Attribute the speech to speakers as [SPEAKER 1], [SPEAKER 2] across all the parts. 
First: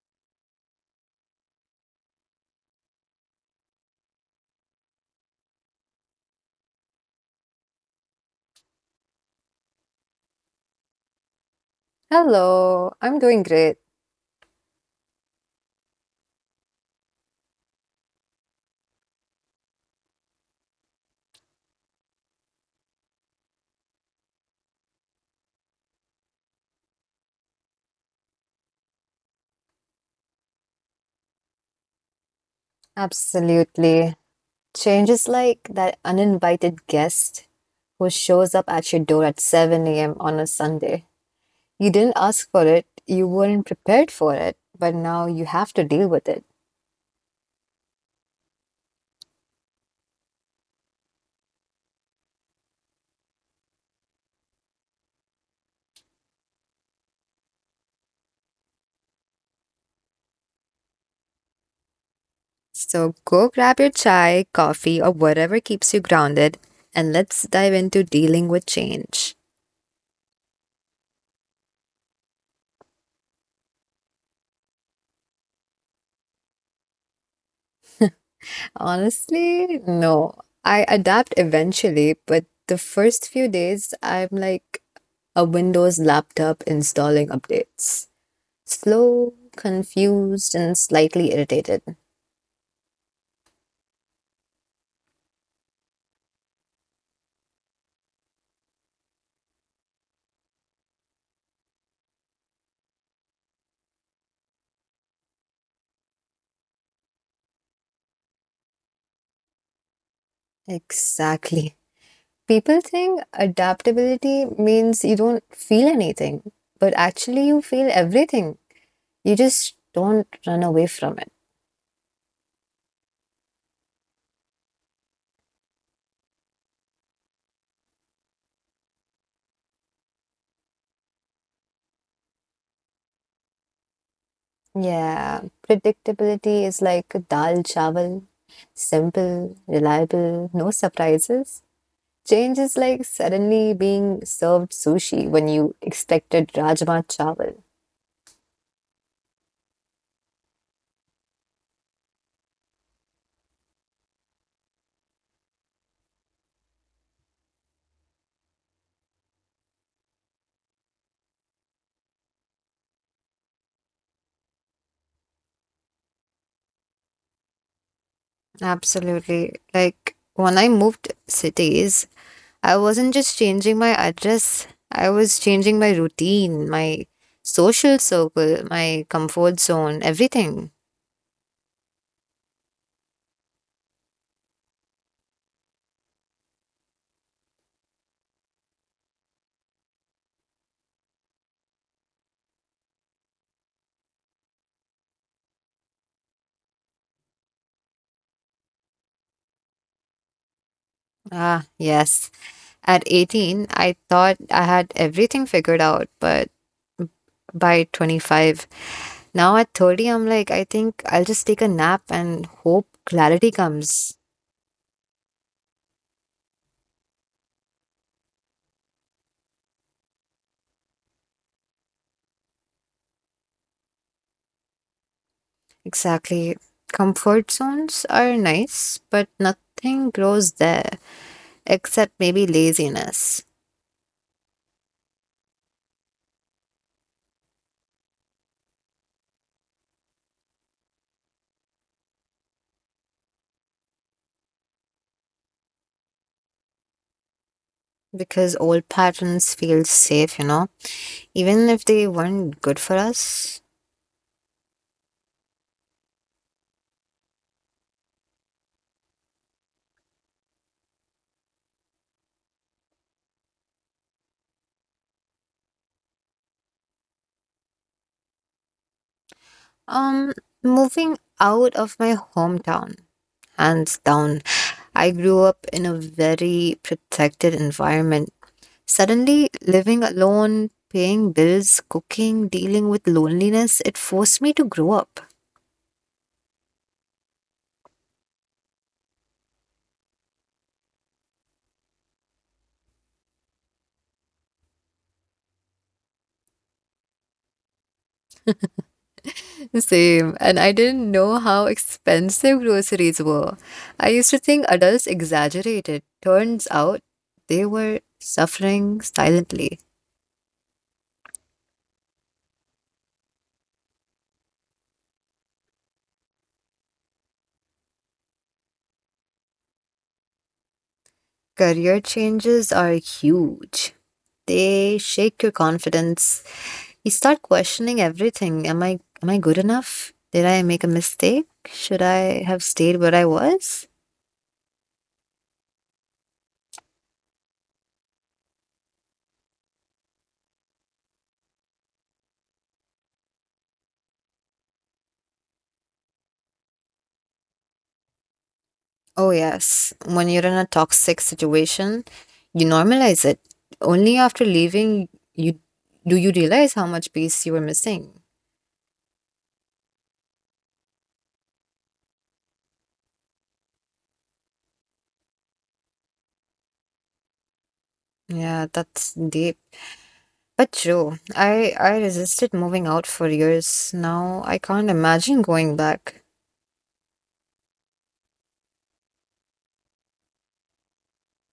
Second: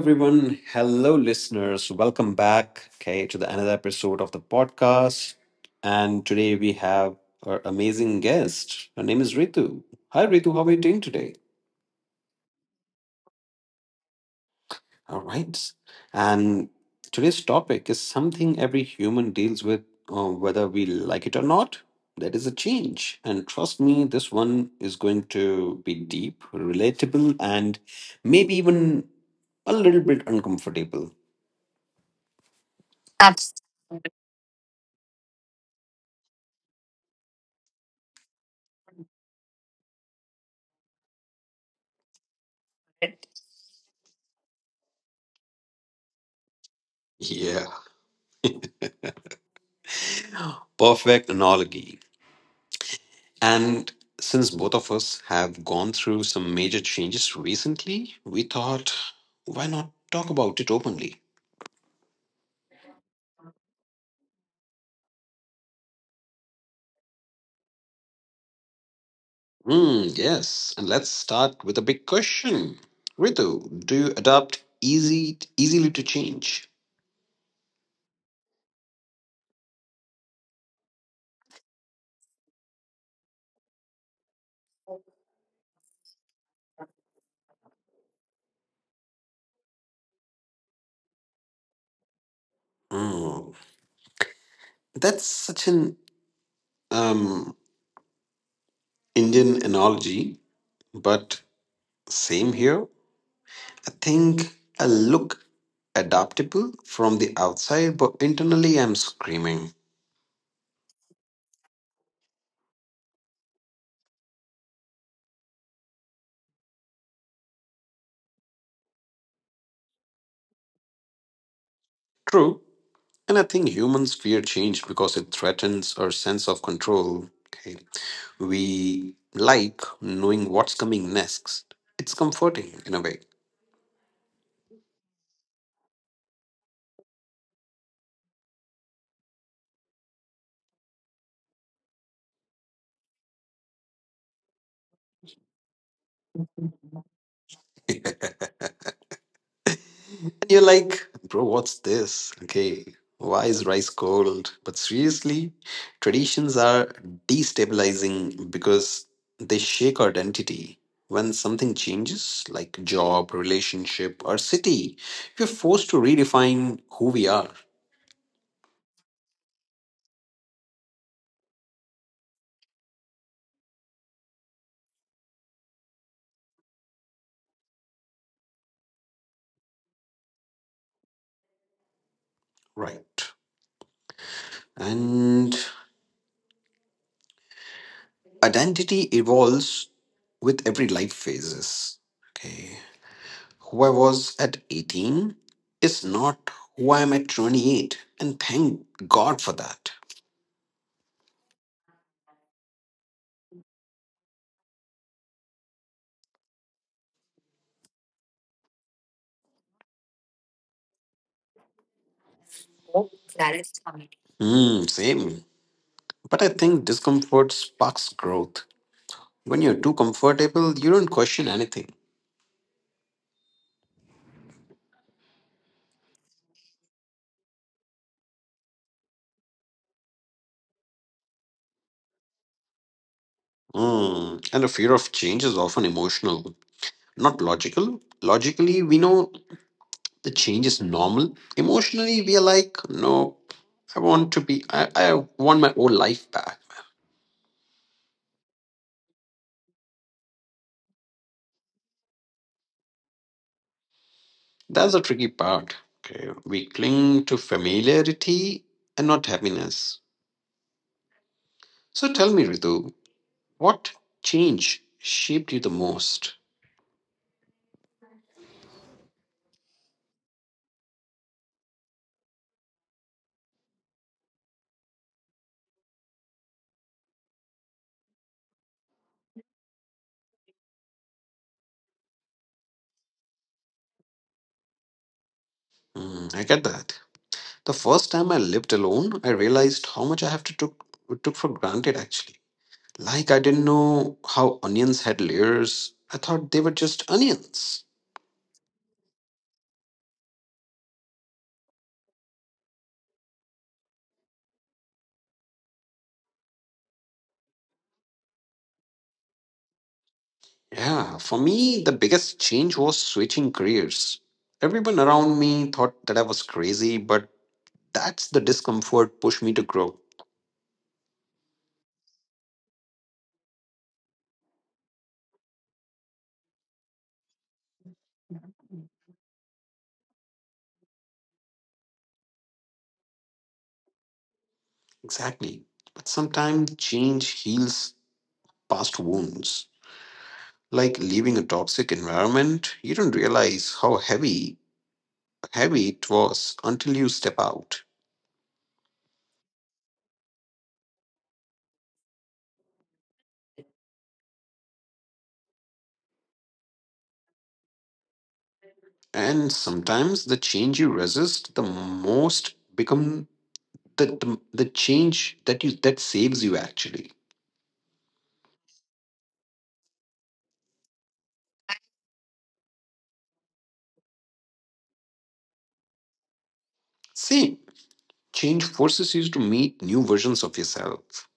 [SPEAKER 1] everyone. Hello, listeners. Welcome back, okay, to the another episode of the podcast. And today we have our amazing guest. Her name is Ritu. Hi, Ritu. How are you doing today?
[SPEAKER 2] Hello, I'm doing great.
[SPEAKER 1] All right. And today's topic is something every human deals with, whether we like it or not. That is a change. And trust me, this one is going to be deep, relatable, and maybe even a little bit uncomfortable.
[SPEAKER 2] Absolutely. Change is like that uninvited guest who shows up at your door at 7 a.m. on a Sunday. You didn't ask for it, you weren't prepared for it, but now you have to deal with it.
[SPEAKER 1] Yeah, perfect analogy. And since both of us have gone through some major changes recently, we thought, why not talk about it openly?
[SPEAKER 2] So go grab your chai, coffee, or whatever keeps you grounded, and let's dive into dealing with change.
[SPEAKER 1] Hmm, yes. And let's start with a big question. Ritu, do you adapt easy easily to change?
[SPEAKER 2] Honestly, no. I adapt eventually, but the first few days, I'm like, a Windows laptop installing updates. Slow, confused, and slightly irritated.
[SPEAKER 1] Hmm. That's such an um, Indian analogy, but same here. I think I look adaptable from the outside, but internally I'm screaming.
[SPEAKER 2] Exactly. People think adaptability means you don't feel anything, but actually, you feel everything. You just don't run away from it.
[SPEAKER 1] True. And I think humans fear change because it threatens our sense of control. Okay. We like knowing what's coming next. It's comforting in a way.
[SPEAKER 2] Yeah, predictability is like dal chawal simple, reliable, no surprises. Change is like suddenly being served sushi when you expected Rajma Chawal.
[SPEAKER 1] And you're like, bro, what's this? Okay, why is rice cold? But seriously, traditions are destabilizing because they shake our identity. When something changes, like job, relationship, or city, we're forced to redefine who we are,
[SPEAKER 2] Absolutely. Like when I moved cities, I wasn't just changing my address, I was changing my routine, my social circle, my comfort zone, everything.
[SPEAKER 1] right? And identity evolves with every life phases. Okay. Who I was at 18 is not who I am at 28, and thank God for that.
[SPEAKER 2] Ah, yes. At 18, I thought I had everything figured out, but by 25, now at 30, I'm like, I think I'll just take a nap and hope clarity comes.
[SPEAKER 1] Hmm, same. But I think discomfort sparks growth. When you're too comfortable, you don't question anything.
[SPEAKER 2] Exactly. Comfort zones are nice, but nothing grows there, except maybe laziness.
[SPEAKER 1] Hmm. And the fear of change is often emotional, not logical. Logically, we know the change is normal. Emotionally, we are like, no, I want my old life back.
[SPEAKER 2] Because old patterns feel safe, you know, even if they weren't good for us.
[SPEAKER 1] That's the tricky part. Okay. We cling to familiarity and not happiness. So tell me, Ritu, what change shaped you the most?
[SPEAKER 2] um Moving out of my hometown, hands down. I grew up in a very protected environment. Suddenly living alone, paying bills, cooking, dealing with loneliness, it forced me to grow up.
[SPEAKER 1] Hmm, I get that. The first time I lived alone, I realized how much I have to took took for granted actually. Like I didn't know how onions had layers. I thought they were just onions.
[SPEAKER 2] Same, and I didn't know how expensive groceries were. I used to think adults exaggerated. Turns out they were suffering silently.
[SPEAKER 1] Yeah, for me, the biggest change was switching careers. Everyone around me thought that I was crazy, but That's the discomfort pushed me to grow.
[SPEAKER 2] Career changes are huge. They shake your confidence. You start questioning everything. Am I good enough? Did I make a mistake? Should I have stayed where I was?
[SPEAKER 1] Exactly. But sometimes change heals past wounds. Like leaving a toxic environment, you don't realize how heavy it was until you step out.
[SPEAKER 2] Oh, yes. When you're in a toxic situation, you normalize it. Only after leaving you do you realize how much peace you were missing.
[SPEAKER 1] And sometimes the change you resist the most become the change that you that saves you actually.
[SPEAKER 2] Yeah, that's deep. But true. I resisted moving out for years. Now I can't imagine going back.
[SPEAKER 1] See, change forces you to meet new versions of yourself.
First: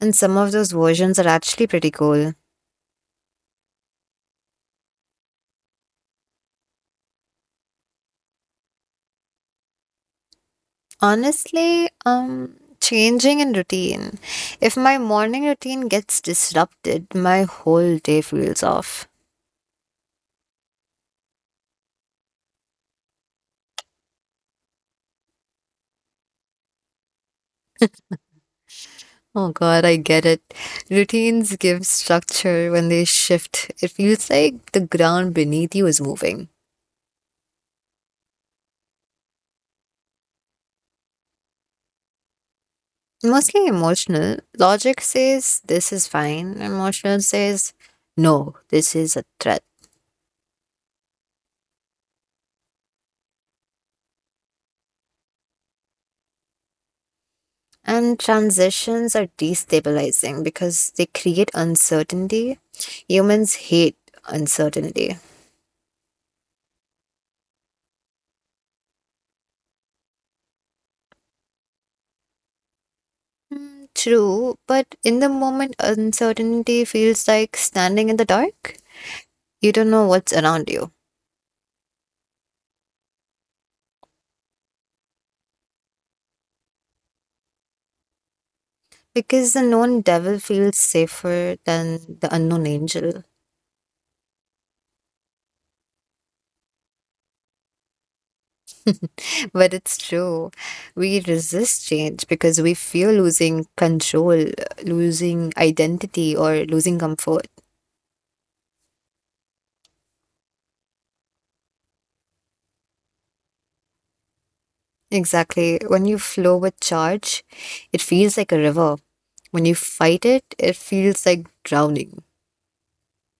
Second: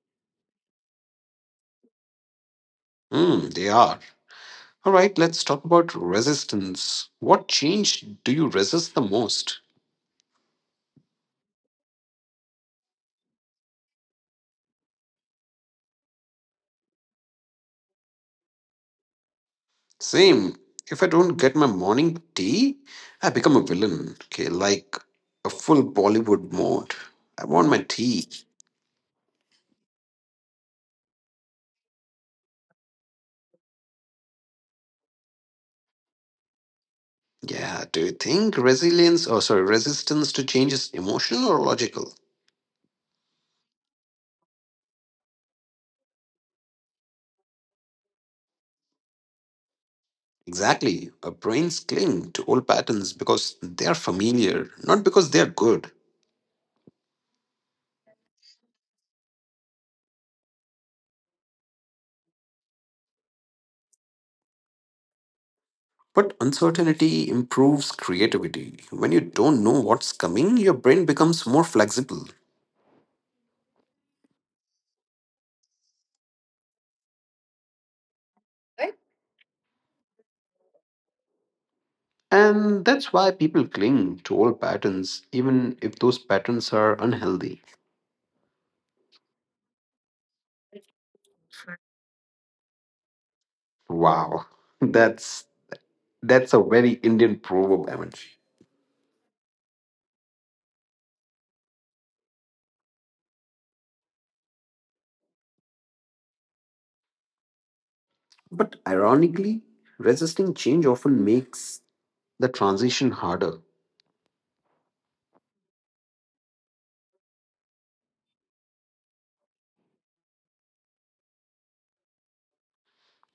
[SPEAKER 2] And some of those versions are actually pretty cool.
[SPEAKER 1] Hmm, they are. All right, let's talk about resistance. What change do you resist the most?
[SPEAKER 2] Honestly, changing in routine. If my morning routine gets disrupted, my whole day feels off.
[SPEAKER 1] Same. If I don't get my morning tea, I become a villain. Okay, like a full Bollywood mode. I want my tea.
[SPEAKER 2] Oh God, I get it. Routines give structure. When they shift, it feels like the ground beneath you is moving.
[SPEAKER 1] Yeah, do you think resistance to change is emotional or logical?
[SPEAKER 2] Mostly emotional. Logic says this is fine. Emotional says no, this is a threat.
[SPEAKER 1] Exactly. Our brains cling to old patterns because they are familiar, not because they are good.
[SPEAKER 2] And transitions are destabilizing because they create uncertainty. Humans hate uncertainty.
[SPEAKER 1] But uncertainty improves creativity. When you don't know what's coming, your brain becomes more flexible.
[SPEAKER 2] Mm, true, but in the moment, uncertainty feels like standing in the dark. You don't know what's around you.
[SPEAKER 1] And that's why people cling to old patterns, even if those patterns are unhealthy.
[SPEAKER 2] Because the known devil feels safer than the unknown angel.
[SPEAKER 1] Wow, that's that's a very Indian proverb, Amanji.
[SPEAKER 2] But it's true. We resist change because we fear losing control, losing identity, or losing comfort.
[SPEAKER 1] But ironically, resisting change often makes the transition harder.
[SPEAKER 2] Exactly. When you flow with charge, it feels like a river. When you fight it, it feels like drowning.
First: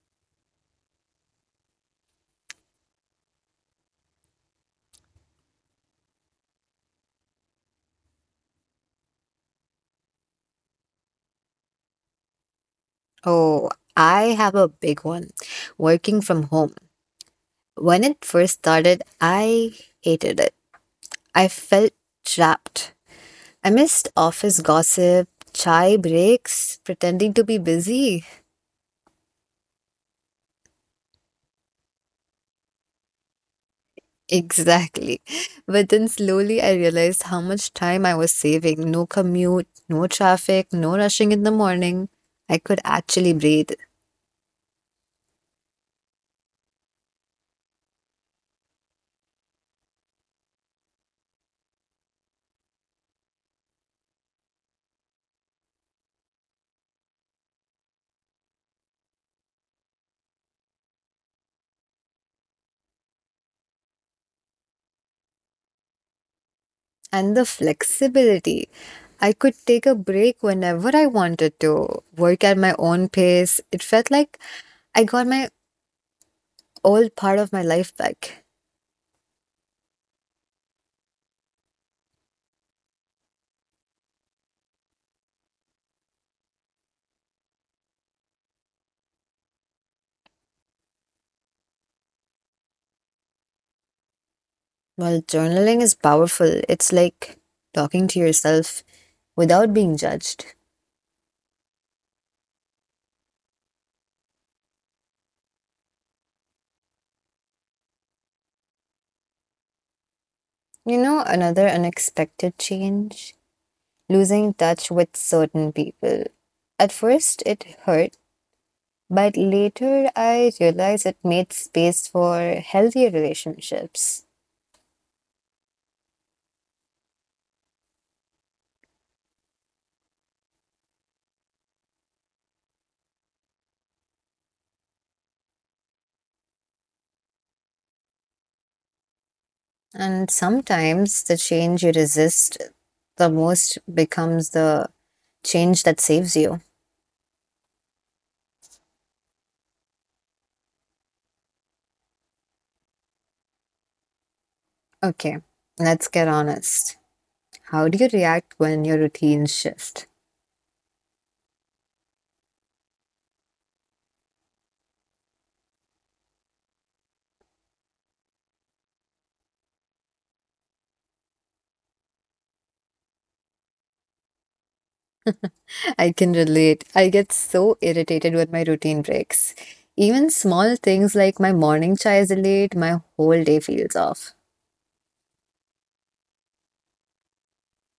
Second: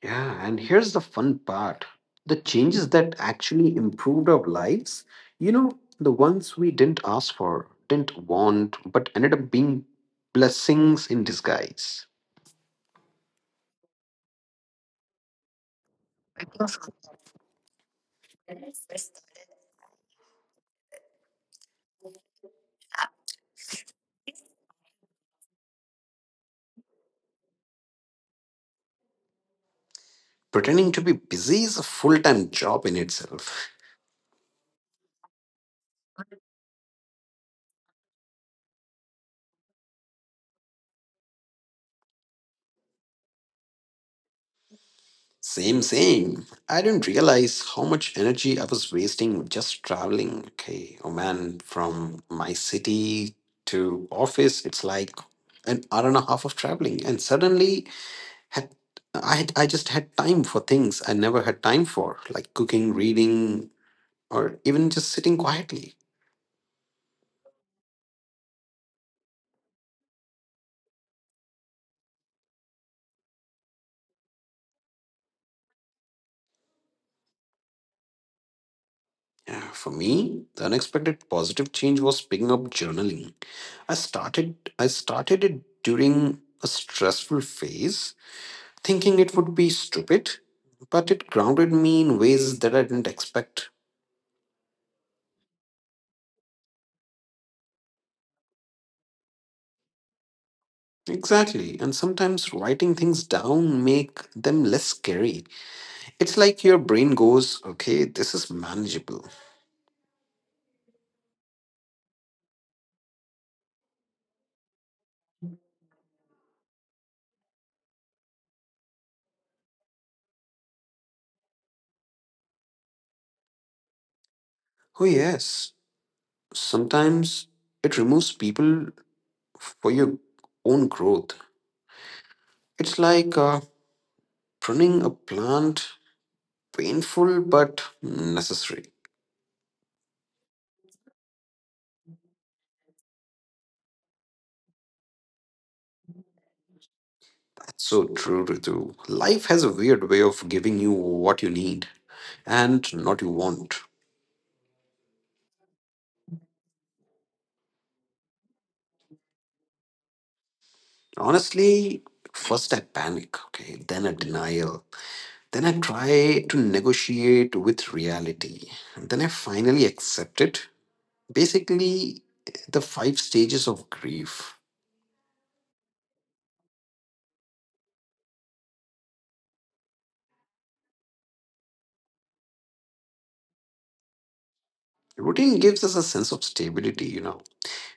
[SPEAKER 1] Yeah, and here's the fun part, the changes that actually improved our lives, you know, the ones we didn't ask for, didn't want, but ended up being blessings in disguise.
[SPEAKER 2] Oh, I have a big one, working from home. When it first started, I hated it. I felt trapped. I missed office gossip, chai breaks, pretending to be busy.
[SPEAKER 1] Pretending to be busy is a full time job in itself.
[SPEAKER 2] Exactly. But then slowly I realized how much time I was saving. No commute, no traffic, no rushing in the morning. I could actually breathe.
[SPEAKER 1] Same, same. I didn't realize how much energy I was wasting just traveling. Okay, oh man, from my city to office, it's like an hour and a half of traveling. And suddenly had I just had time for things I never had time for, like cooking, reading, or even just sitting quietly.
[SPEAKER 2] And the flexibility. I could take a break whenever I wanted to, work at my own pace. It felt like I got my old part of my life back.
[SPEAKER 1] Yeah, for me, the unexpected positive change was picking up journaling. I started it during a stressful phase, thinking it would be stupid, but it grounded me in ways that I didn't expect.
[SPEAKER 2] Well, journaling is powerful. It's like talking to yourself without being judged.
[SPEAKER 1] Exactly, and sometimes writing things down make them less scary. It's like your brain goes, "Okay, this is manageable."
[SPEAKER 2] You know, another unexpected change, losing touch with certain people. At first, it hurt, but later I realized it made space for healthier relationships.
[SPEAKER 1] Oh, yes. Sometimes it removes people for your own growth. It's like pruning a plant, painful but necessary.
[SPEAKER 2] And sometimes the change you resist the most becomes the change that saves you.
[SPEAKER 1] That's so true, Ritu. Life has a weird way of giving you what you need and not you want.
[SPEAKER 2] Okay, let's get honest. How do you react when your routines shift?
[SPEAKER 1] Honestly, first I panic, okay, then a denial. Then I try to negotiate with reality. Then I finally accept it. Basically the five stages of grief.
[SPEAKER 2] I can relate. I get so irritated when my routine breaks. Even small things like my morning chai is delayed, my whole day feels off.
[SPEAKER 1] Routine gives us a sense of stability, you know.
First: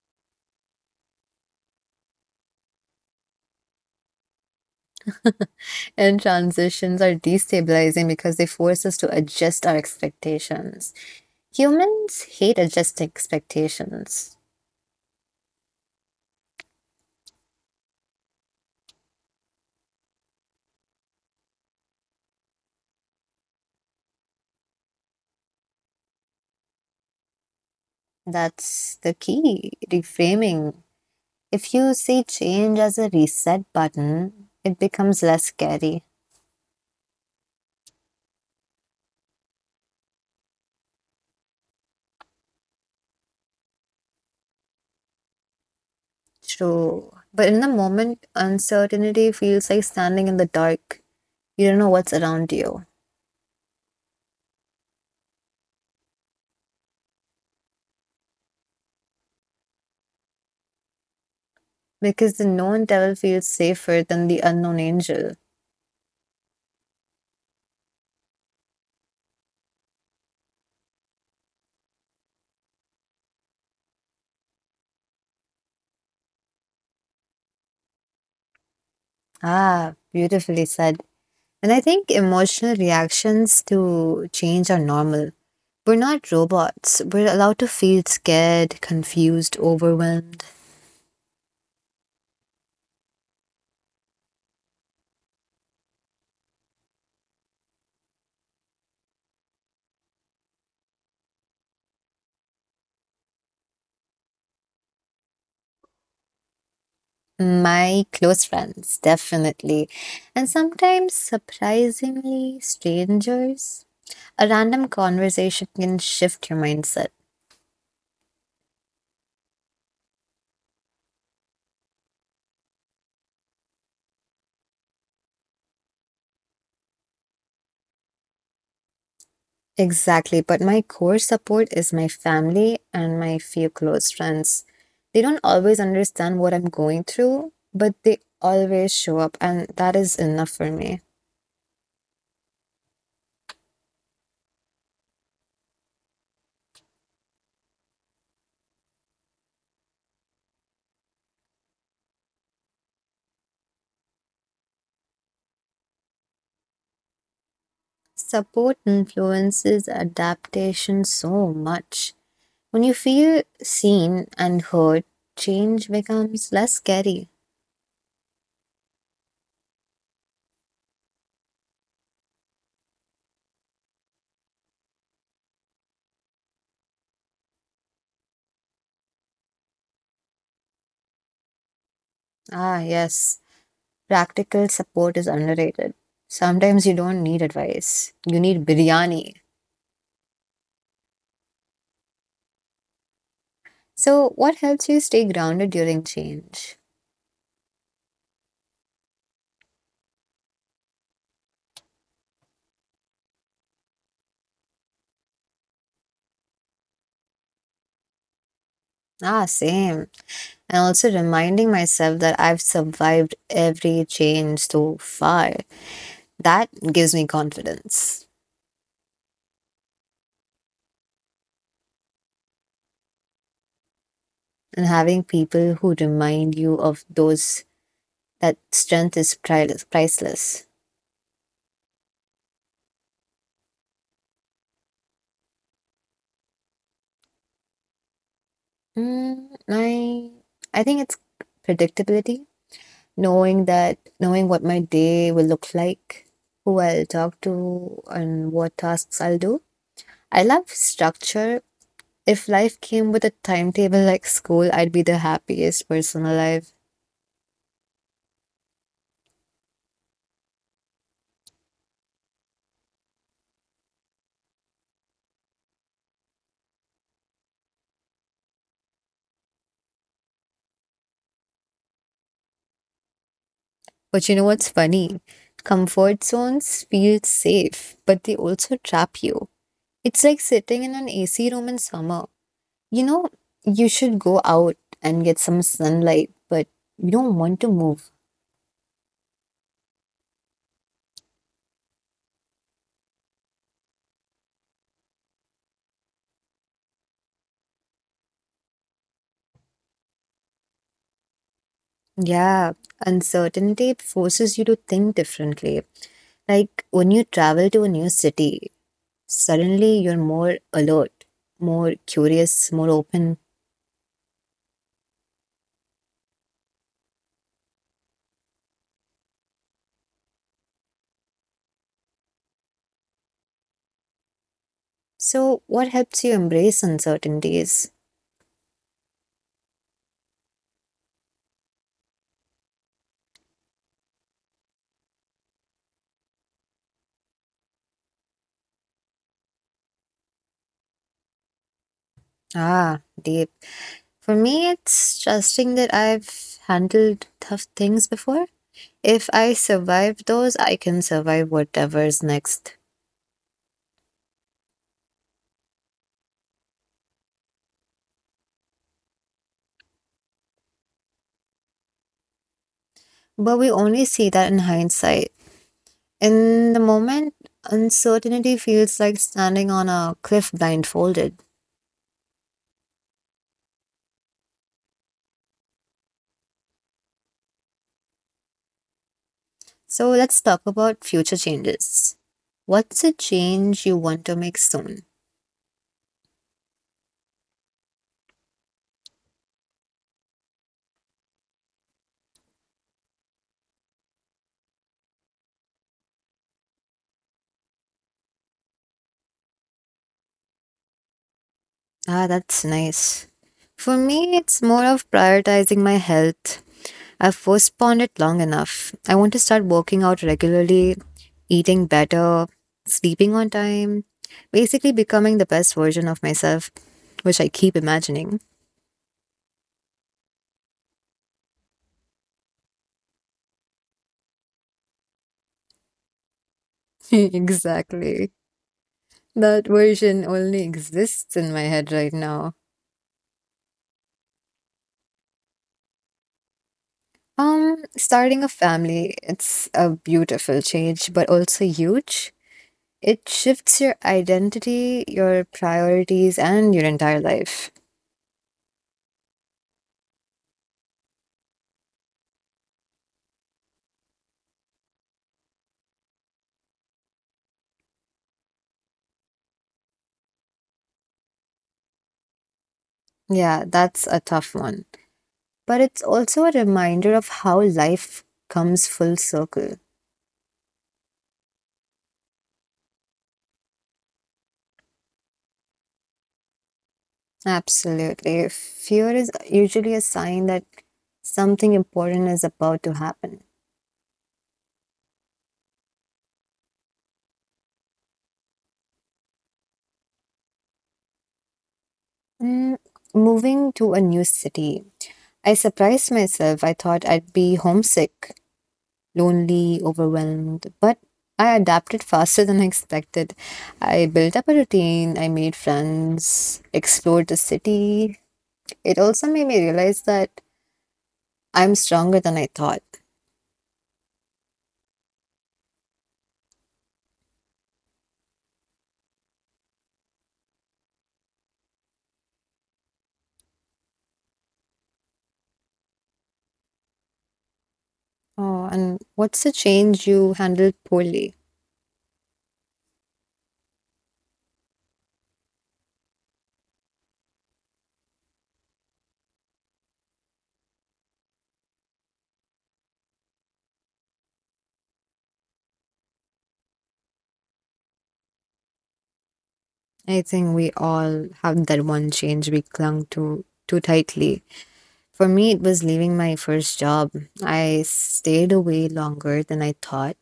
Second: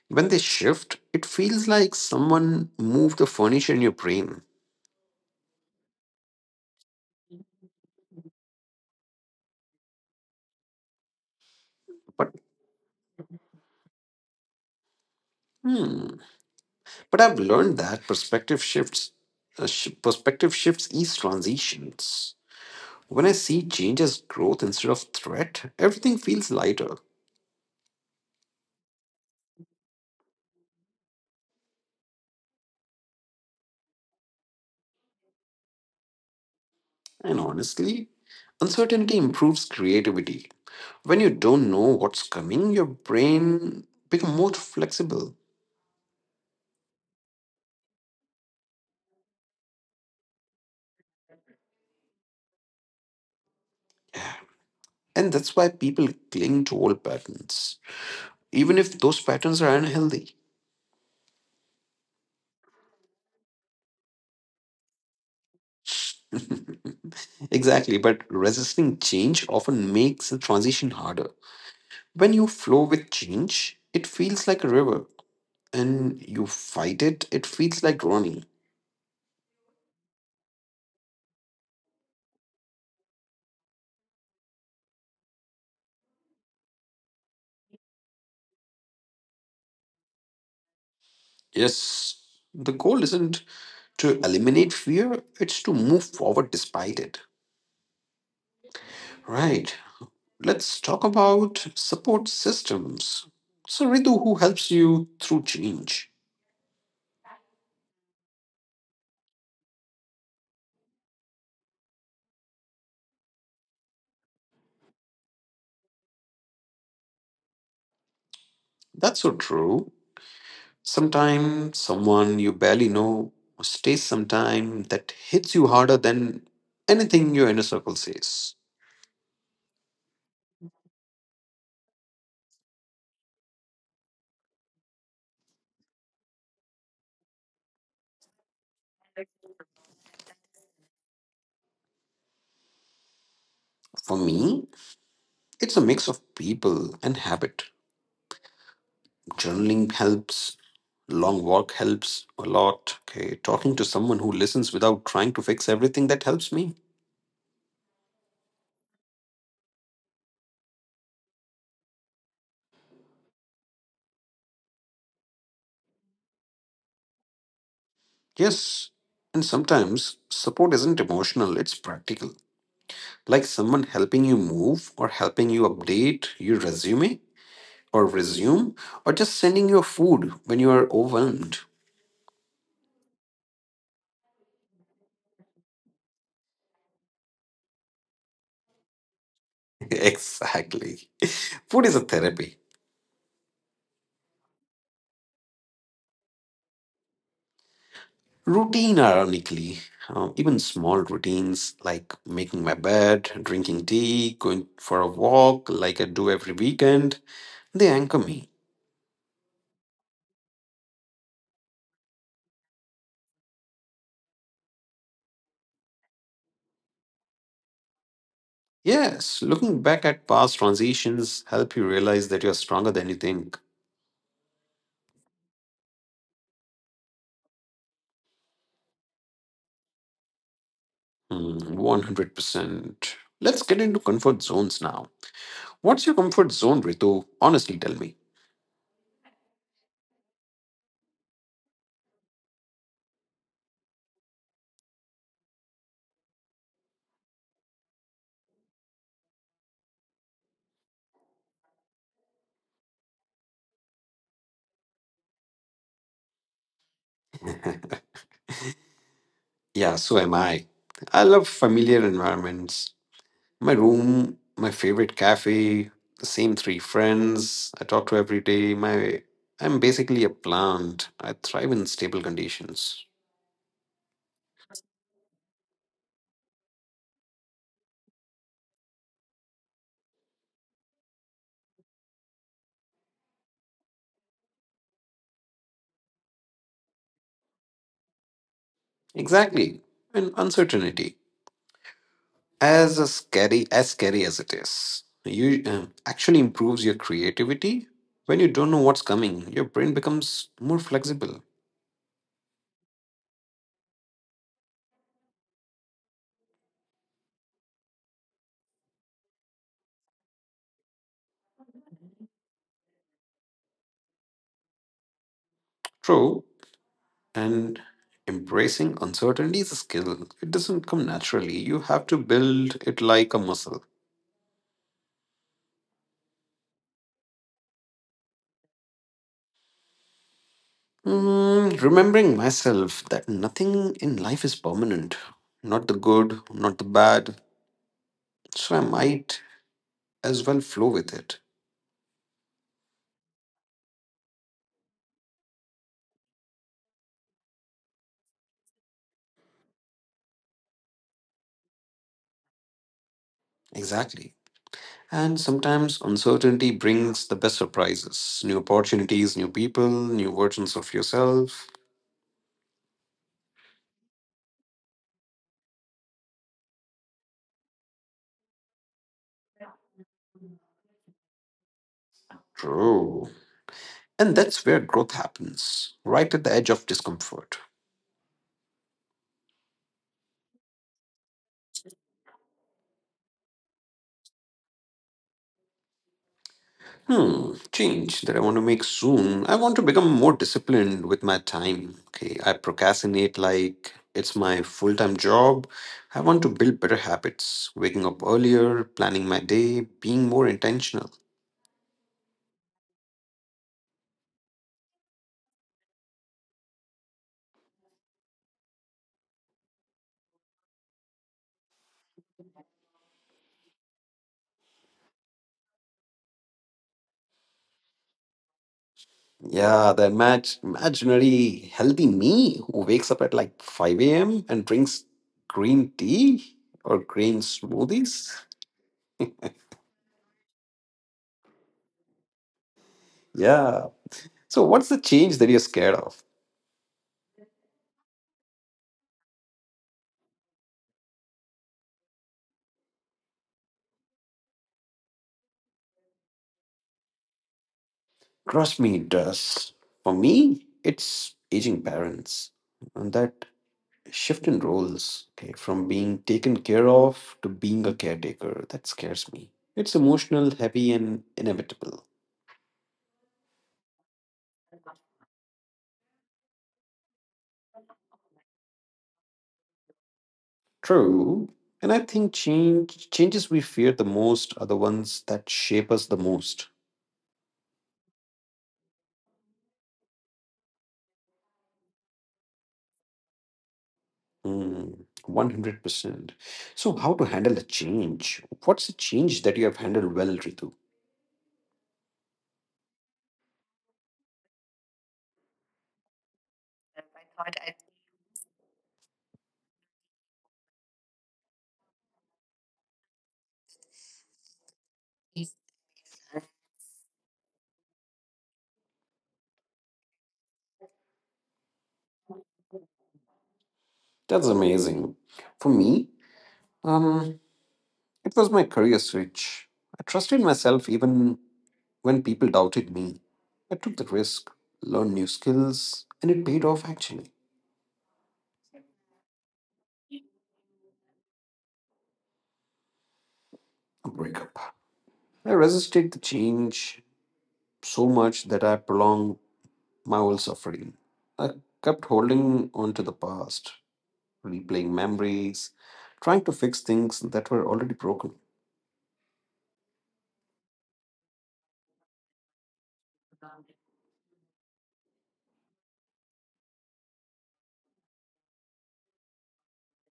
[SPEAKER 1] When they shift, it feels like someone moved the furniture in your brain.
[SPEAKER 2] And transitions are destabilizing because they force us to adjust our expectations. Humans
[SPEAKER 1] But
[SPEAKER 2] hate adjusting expectations.
[SPEAKER 1] hmm, but I've learned that perspective shifts ease transitions. When I see change as growth instead of threat, everything feels lighter.
[SPEAKER 2] That's the key, reframing. If you see change as a reset button, it becomes less scary.
[SPEAKER 1] And honestly, uncertainty improves creativity. When you don't know what's coming, your brain becomes more flexible.
[SPEAKER 2] True. But in the moment, uncertainty feels like standing in the dark. You don't know what's around you
[SPEAKER 1] And that's why people cling to old patterns, even if those patterns are unhealthy.
[SPEAKER 2] because the known devil feels safer than the unknown angel.
[SPEAKER 1] Exactly, but resisting change often makes the transition harder. When you flow with change, it feels like a river, and you fight it, it feels like running.
[SPEAKER 2] Ah, beautifully said. And I think emotional reactions to change are normal. We're not robots. We're allowed to feel scared, confused, overwhelmed.
[SPEAKER 1] Yes, the goal isn't to eliminate fear, it's to move forward despite it. Right, let's talk about support systems. So, Ritu, who helps you through change?
[SPEAKER 2] My close friends, definitely. And sometimes, surprisingly, strangers. A random conversation can shift your mindset.
[SPEAKER 1] That's so true. Sometime someone you barely know stays sometime that hits you harder than anything your inner circle says.
[SPEAKER 2] Exactly, but my core support is my family and my few close friends. They don't always understand what I'm going through, but they always show up, and that is enough for me.
[SPEAKER 1] For me, it's a mix of people and habit. Journaling helps, long walk helps a lot. Okay, talking to someone who listens without trying to fix everything that helps me.
[SPEAKER 2] Support influences adaptation so much. When you feel seen and heard, change becomes less scary.
[SPEAKER 1] Yes, and sometimes support isn't emotional, it's practical. Like someone helping you move or helping you update your resume or just sending your food when you are overwhelmed.
[SPEAKER 2] Ah, yes, practical support is underrated. Sometimes you don't need advice, you need biryani.
[SPEAKER 1] Exactly. Food is a therapy.
[SPEAKER 2] So, what helps you stay grounded during change?
[SPEAKER 1] Routine, ironically, even small routines like making my bed, drinking tea, going for a walk like I do every weekend, they anchor me.
[SPEAKER 2] Ah, same. And also reminding myself that I've survived every change so far. That gives me confidence.
[SPEAKER 1] Yes, looking back at past transitions help you realize that you're stronger than you think.
[SPEAKER 2] And having people who remind you of those that strength is priceless. Priceless.
[SPEAKER 1] Hmm, 100%. Let's get into comfort zones now. What's your comfort zone, Ritu? Honestly, tell me.
[SPEAKER 2] Mm, I think it's predictability. Knowing that knowing what my day will look like, who I'll talk to, and what tasks I'll do. I love structure. If life came with a timetable like school, I'd be the happiest person alive.
[SPEAKER 1] Yeah, so am I. I love familiar environments. My room, my favorite cafe, the same three friends I talk to every day. My I'm basically a plant. I thrive in stable conditions.
[SPEAKER 2] But you know what's funny? Comfort zones feel safe, but they also trap you. It's like sitting in an AC room in summer. You know, you should go out and get some sunlight, but you don't want to move.
[SPEAKER 1] Exactly. And uncertainty, as a scary as it is, you actually improves your creativity. When you don't know what's coming, your brain becomes more flexible.
[SPEAKER 2] Yeah, uncertainty forces you to think differently. Like when you travel to a new city, suddenly you're more alert, more curious, more open.
[SPEAKER 1] True. And embracing uncertainty is a skill. It doesn't come naturally, you have to build it like a muscle.
[SPEAKER 2] So, what helps you embrace uncertainties?
[SPEAKER 1] Mm, remembering myself that nothing in life is permanent, not the good, not the bad, so I might as well flow with it.
[SPEAKER 2] Ah, deep. For me, it's trusting that I've handled tough things before. If I survive those, I can survive whatever's next.
[SPEAKER 1] Exactly. And sometimes uncertainty brings the best surprises, new opportunities, new people, new versions of yourself.
[SPEAKER 2] But we only see that in hindsight. In the moment, uncertainty feels like standing on a cliff blindfolded.
[SPEAKER 1] True. And that's where growth happens, right at the edge of discomfort.
[SPEAKER 2] So, let's talk about future changes. What's a change you want to make soon?
[SPEAKER 1] Hmm, change that I want to make soon. I want to become more disciplined with my time. Okay, I procrastinate like it's my full time job. I want to build better habits, waking up earlier, planning my day, being more intentional.
[SPEAKER 2] Ah, that's nice. For me, it's more of prioritizing my health. I've postponed it long enough. I want to start working out regularly, eating better, sleeping on time, basically becoming the best version of myself, which I keep imagining.
[SPEAKER 1] Yeah, the imaginary healthy me who wakes up at like 5 a.m. and drinks green tea or green
[SPEAKER 2] Exactly.
[SPEAKER 1] smoothies.
[SPEAKER 2] That version only exists in my head right now.
[SPEAKER 1] Yeah. So, what's the change that you're scared of?
[SPEAKER 2] Starting a family, it's a beautiful change, but also huge. It shifts your identity, your priorities, and your entire life.
[SPEAKER 1] Trust me, it does. For me, it's aging parents. And that shift in roles, okay, from being taken care of to being a caretaker, that scares me. It's emotional heavy and inevitable.
[SPEAKER 2] Yeah, that's a tough one. But it's also a reminder of how life comes full circle.
[SPEAKER 1] True. And I think changes we fear the most are the ones that shape us the most.
[SPEAKER 2] Absolutely. Fear is usually a sign that something important is about to happen.
[SPEAKER 1] Hmm, 100%. So how to handle a change, what's a change that you have handled well, Ritu?
[SPEAKER 2] Mm, moving to a new city. I surprised myself. I thought I'd be homesick, lonely, overwhelmed, but I adapted faster than I expected. I built up a routine, I made friends, explored the city. It also made me realize that I'm stronger than I thought.
[SPEAKER 1] That's amazing. For me, um it was my career switch. I trusted myself even when people doubted me. I took the risk, learned new skills, and it paid off actually.
[SPEAKER 2] Oh, and what's the change you handled poorly?
[SPEAKER 1] A breakup. I resisted the change so much that I prolonged my whole suffering. I kept holding on to the past, replaying memories, trying to fix things that were already broken.
[SPEAKER 2] I think we all have that one change we clung to too tightly. For me, it was leaving my first job. I stayed away longer than I thought.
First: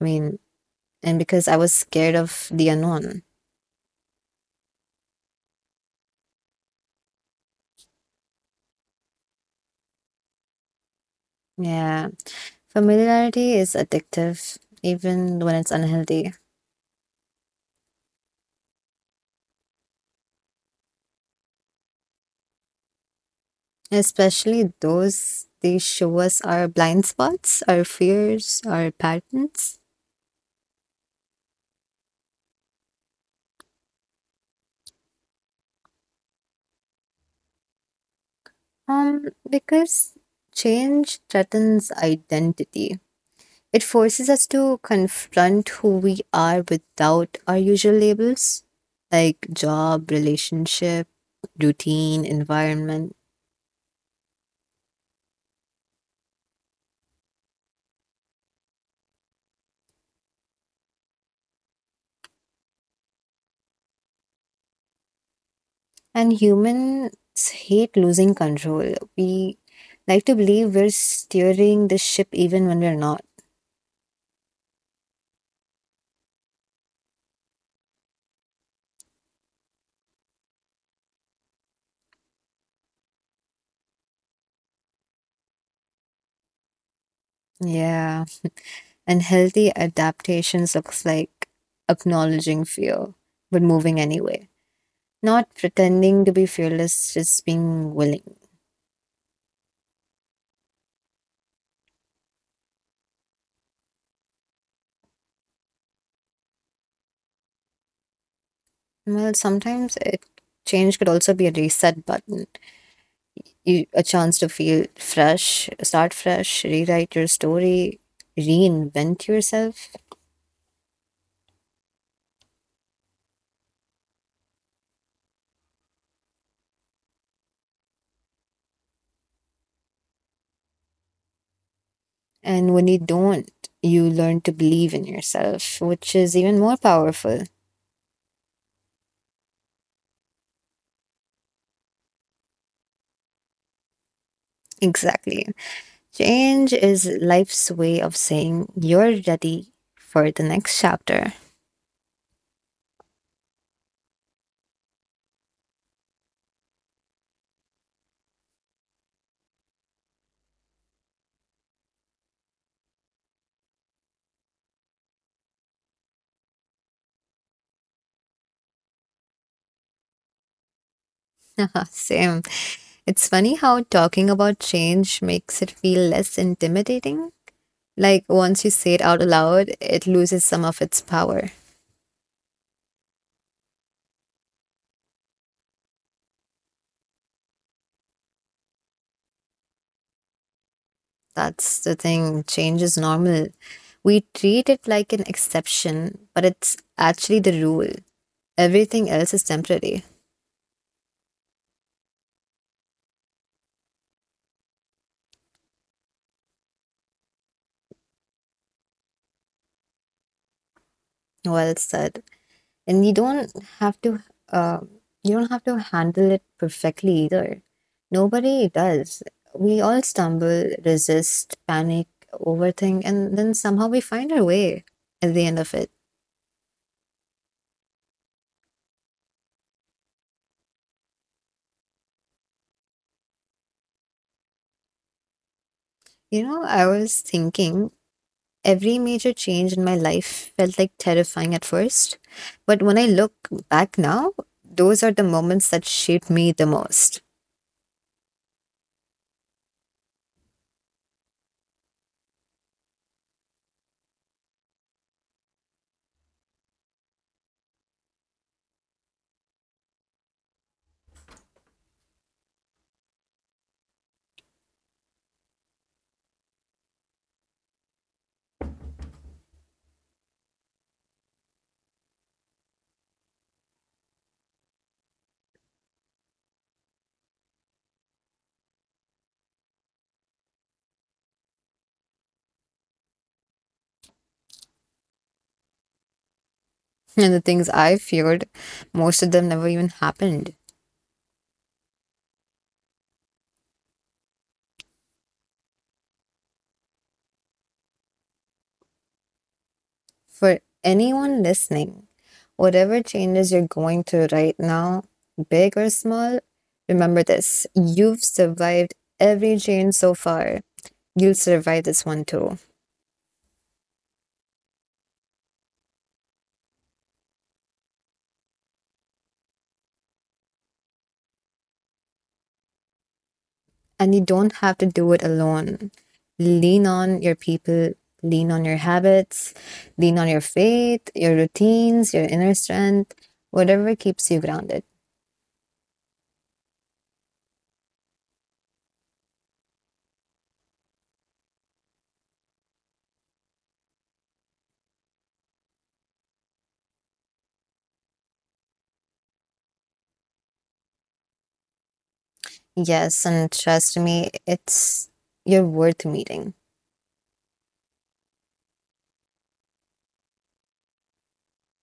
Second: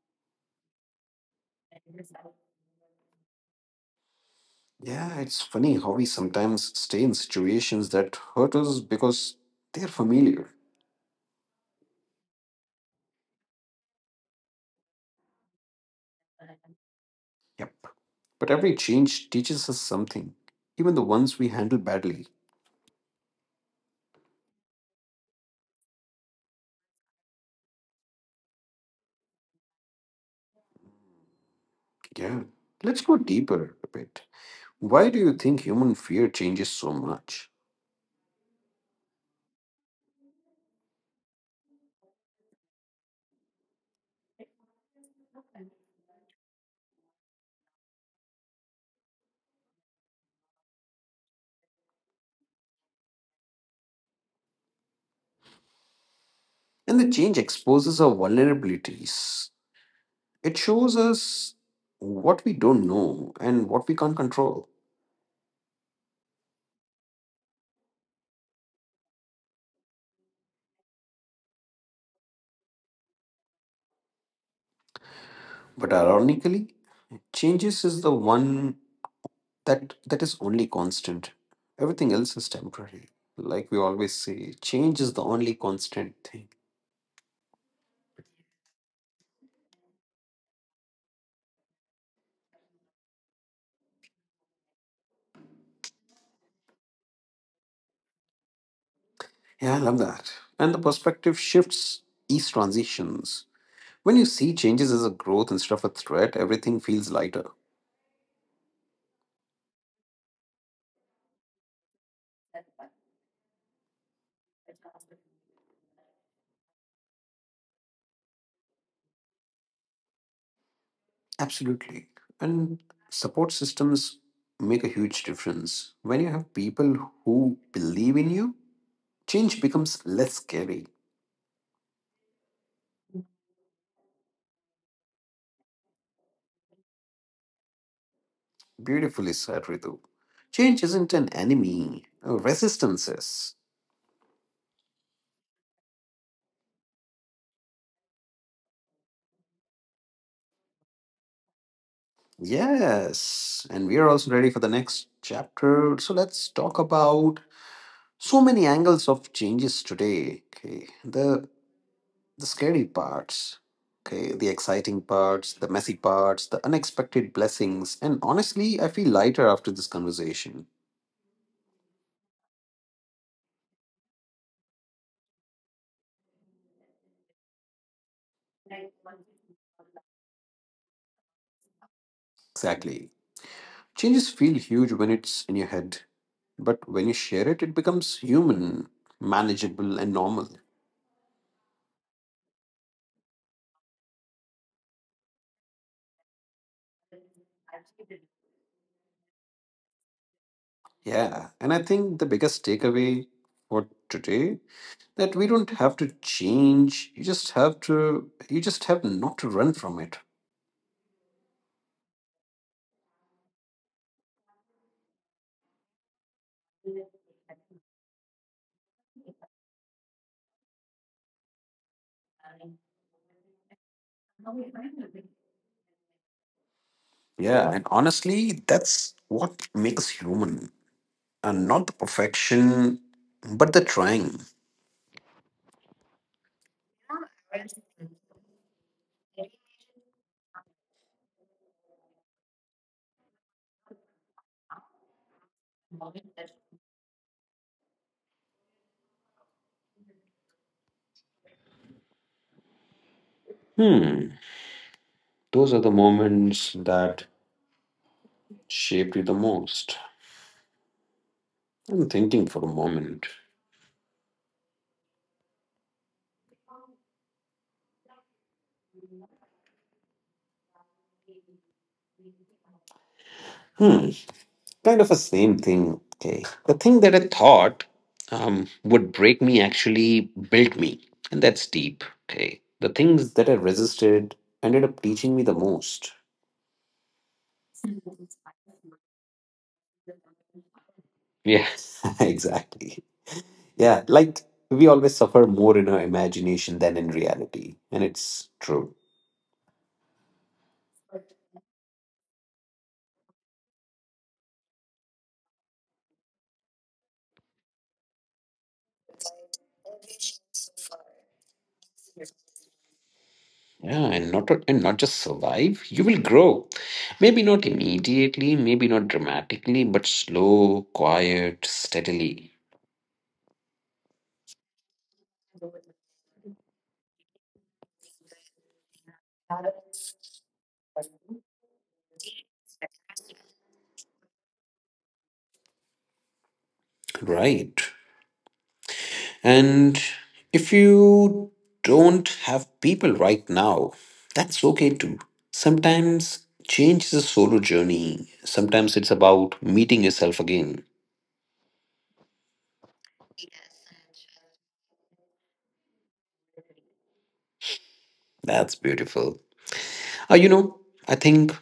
[SPEAKER 2] I mean, and because I was scared of the unknown.
[SPEAKER 1] Yeah, it's funny how we sometimes stay in situations that hurt us because they're familiar.
[SPEAKER 2] Yeah, familiarity is addictive, even when it's unhealthy,
[SPEAKER 1] Yep. But every change teaches us something, even the ones we handle badly.
[SPEAKER 2] especially those. They show us our blind spots, our fears, our patterns.
[SPEAKER 1] Yeah. Let's go deeper a bit. Why do you think human fear changes so much?
[SPEAKER 2] Because change threatens identity. It forces us to confront who we are without our usual labels, like job, relationship, routine, environment.
[SPEAKER 1] And the change exposes our vulnerabilities. It shows us what we don't know and what we can't control.
[SPEAKER 2] And humans hate losing control. We like to believe we're steering the ship even when we're not.
[SPEAKER 1] But ironically, changes is the one that is only constant. Everything else is temporary. Like we always say, change is the only constant thing.
[SPEAKER 2] Yeah. And healthy adaptations looks like acknowledging fear, but moving anyway. Not pretending to be fearless, just being willing.
[SPEAKER 1] Yeah, I love that. And the perspective shifts ease transitions. When you see changes as a growth instead of a threat, everything feels lighter.
[SPEAKER 2] Well, sometimes it change could also be a reset button. You, a chance to feel fresh, start fresh, rewrite your story, reinvent yourself.
[SPEAKER 1] Absolutely. And support systems make a huge difference. When you have people who believe in you, change becomes less scary.
[SPEAKER 2] And when you don't, you learn to believe in yourself, which is even more powerful.
[SPEAKER 1] Beautifully said, Ritu. Change isn't an enemy, resistance is.
[SPEAKER 2] Exactly. Change is life's way of saying you're ready for the next chapter.
[SPEAKER 1] Yes. And we are also ready for the next chapter. So let's talk about so many angles of changes today. Okay, the scary parts, okay, the exciting parts, the messy parts, the unexpected blessings. And honestly, I feel lighter after this conversation.
[SPEAKER 2] Same. It's funny how talking about change makes it feel less intimidating. Like once you say it out loud, it loses some of its power.
[SPEAKER 1] Exactly, changes feel huge when it's in your head, but when you share it, it becomes human, manageable and normal.
[SPEAKER 2] That's the thing. Change is normal. We treat it like an exception, but it's actually the rule. Everything else is temporary.
[SPEAKER 1] Yeah, and I think the biggest takeaway for today, that we don't have to change, you just have to, you just have not to run from it.
[SPEAKER 2] Well said. And have to, uh, you don't have to handle it perfectly either. Nobody does. We all stumble, resist, panic, overthink, and then somehow we find our way at the end of it.
[SPEAKER 1] Yeah, and honestly, that's what makes human, and not the perfection, but the trying.
[SPEAKER 2] You know, I was thinking every major change in my life felt like terrifying at first. But when I look back now, those are the moments that shaped me the most.
[SPEAKER 1] Hmm, those are the moments that shaped you the most. I'm thinking for a moment. Hmm, kind of a same thing. Okay, the thing that I thought would break me actually built me, and that's deep. Okay, the things that I resisted ended up teaching me the most.
[SPEAKER 2] And the things I feared, most of them never even happened.
[SPEAKER 1] Yeah, exactly. Yeah, like we always suffer more in our imagination than in reality, and it's true.
[SPEAKER 2] For anyone listening, whatever changes you're going through right now, big or small, remember this, you've survived every change so far. You'll survive this one too.
[SPEAKER 1] Yeah, and not just survive, you will grow. Maybe not immediately, maybe not dramatically, but slow, quiet, steadily.
[SPEAKER 2] And you don't have to do it alone. Lean on your people, lean on your habits, lean on your faith, your routines, your inner strength, whatever keeps you grounded.
[SPEAKER 1] Right. And if you don't have people right now, that's okay too. Sometimes change is a solo journey. Sometimes it's about meeting yourself again.
[SPEAKER 2] Yes, and trust me, it's you're worth meeting.
[SPEAKER 1] That's beautiful. You know, I think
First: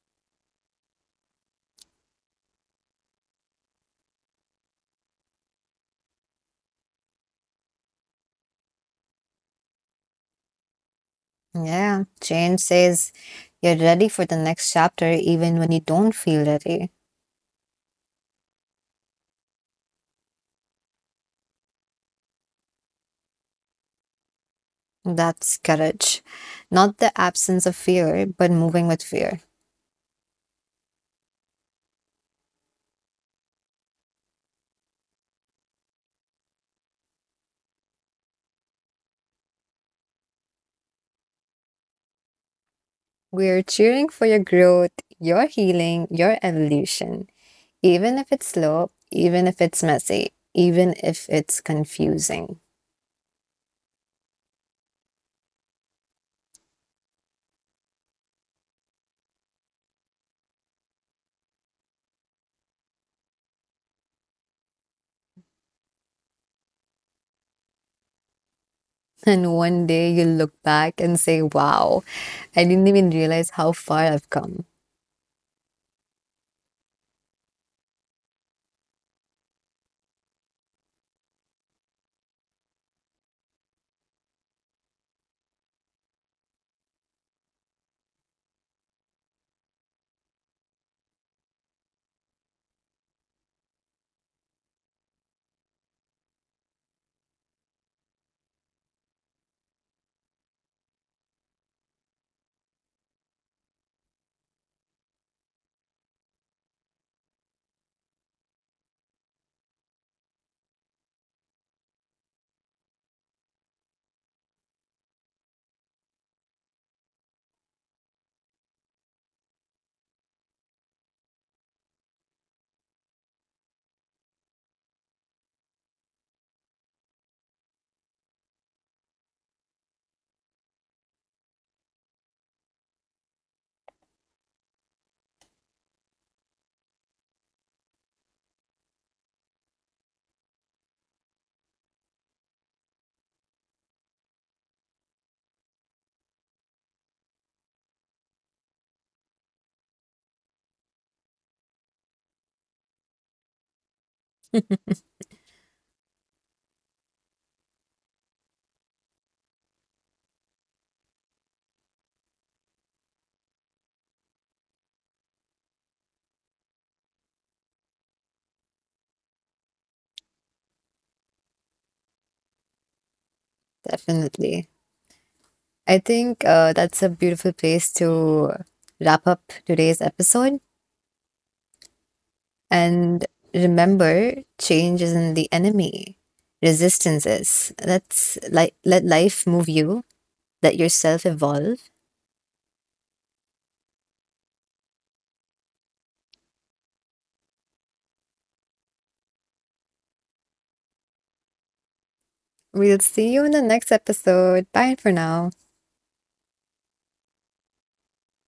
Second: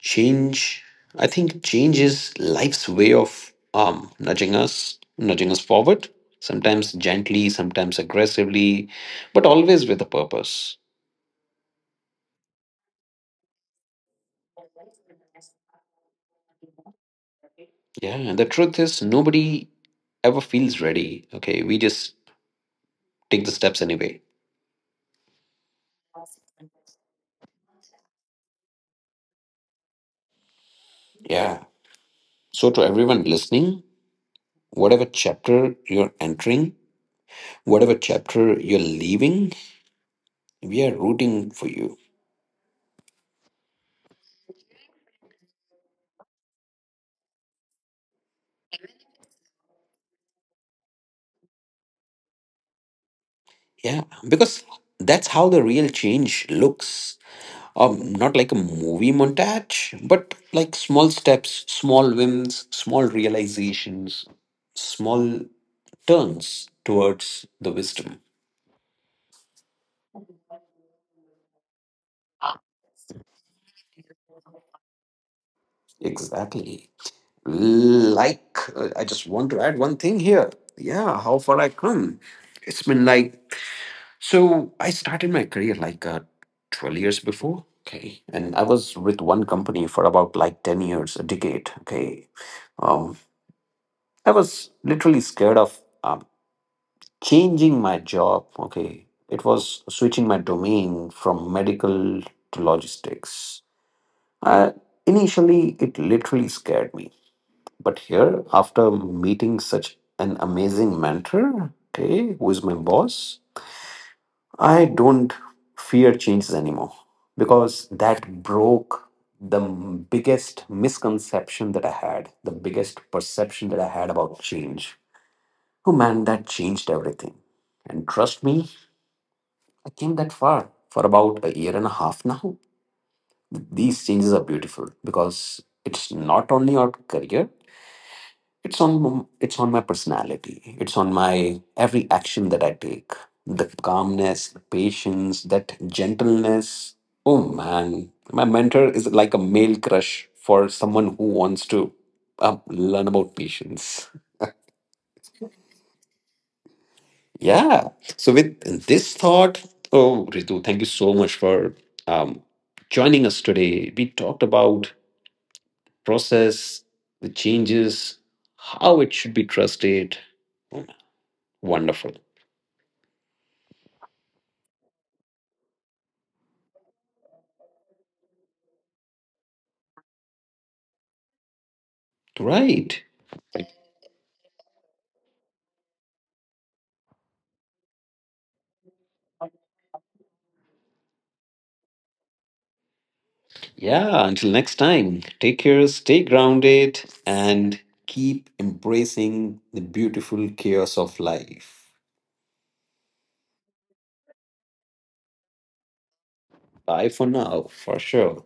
[SPEAKER 1] Change, I think change is life's way of nudging us forward, sometimes gently, sometimes aggressively, but always with a purpose.
[SPEAKER 2] Yeah, change says you're ready for the next chapter even when you don't feel ready.
[SPEAKER 1] Yeah, and the truth is, nobody ever feels ready. Okay, we just take the steps anyway.
[SPEAKER 2] That's courage. Not the absence of fear, but moving with fear.
[SPEAKER 1] Yeah. So, to everyone listening, whatever chapter you're entering, whatever chapter you're leaving, we are rooting for you.
[SPEAKER 2] We're cheering for your growth, your healing, your evolution, even if it's slow, even if it's messy, even if it's confusing.
[SPEAKER 1] Yeah, because that's how the real change looks. Not like a movie montage, but like small steps, small wins, small realizations, small turns towards the wisdom.
[SPEAKER 2] And one day you'll look back and say, wow, I didn't even realize how far I've come.
[SPEAKER 1] Exactly. Like, I just want to add one thing here. Yeah, how far I come. It's been like, so I started my career like 12 years before. Okay. And I was with one company for about like 10 years, a decade. Okay. Um, I was literally scared of. um. Changing my job, okay, it was switching my domain from medical to logistics. I, initially it literally scared me. But here, after meeting such an amazing mentor, okay, who is my boss, I don't fear changes anymore, because that broke the biggest misconception that I had, the biggest perception that I had about change. Oh man, that changed everything. And trust me, I came that far for about a year and a half now. These changes are beautiful because it's not only on career, it's on it's on my personality. It's on my every action that I take. The calmness, the patience, that gentleness. Oh man, my mentor is like a male crush for someone who wants to learn about patience. Yeah. So with this thought, oh Ritu, thank you so much for um, joining us today. We talked about process, the changes, how it should be trusted. Wonderful.
[SPEAKER 2] Definitely. I think that's a beautiful place to wrap up today's episode.
[SPEAKER 1] Right.
[SPEAKER 2] And
[SPEAKER 1] Right.
[SPEAKER 2] remember, change isn't the enemy, resistance is. Let life move you, let yourself evolve.
[SPEAKER 1] Yeah. Until next time, take care, stay grounded, and keep embracing the beautiful chaos of life.
[SPEAKER 2] We'll see you in the next episode. Bye for now.
[SPEAKER 1] Bye for now, for sure.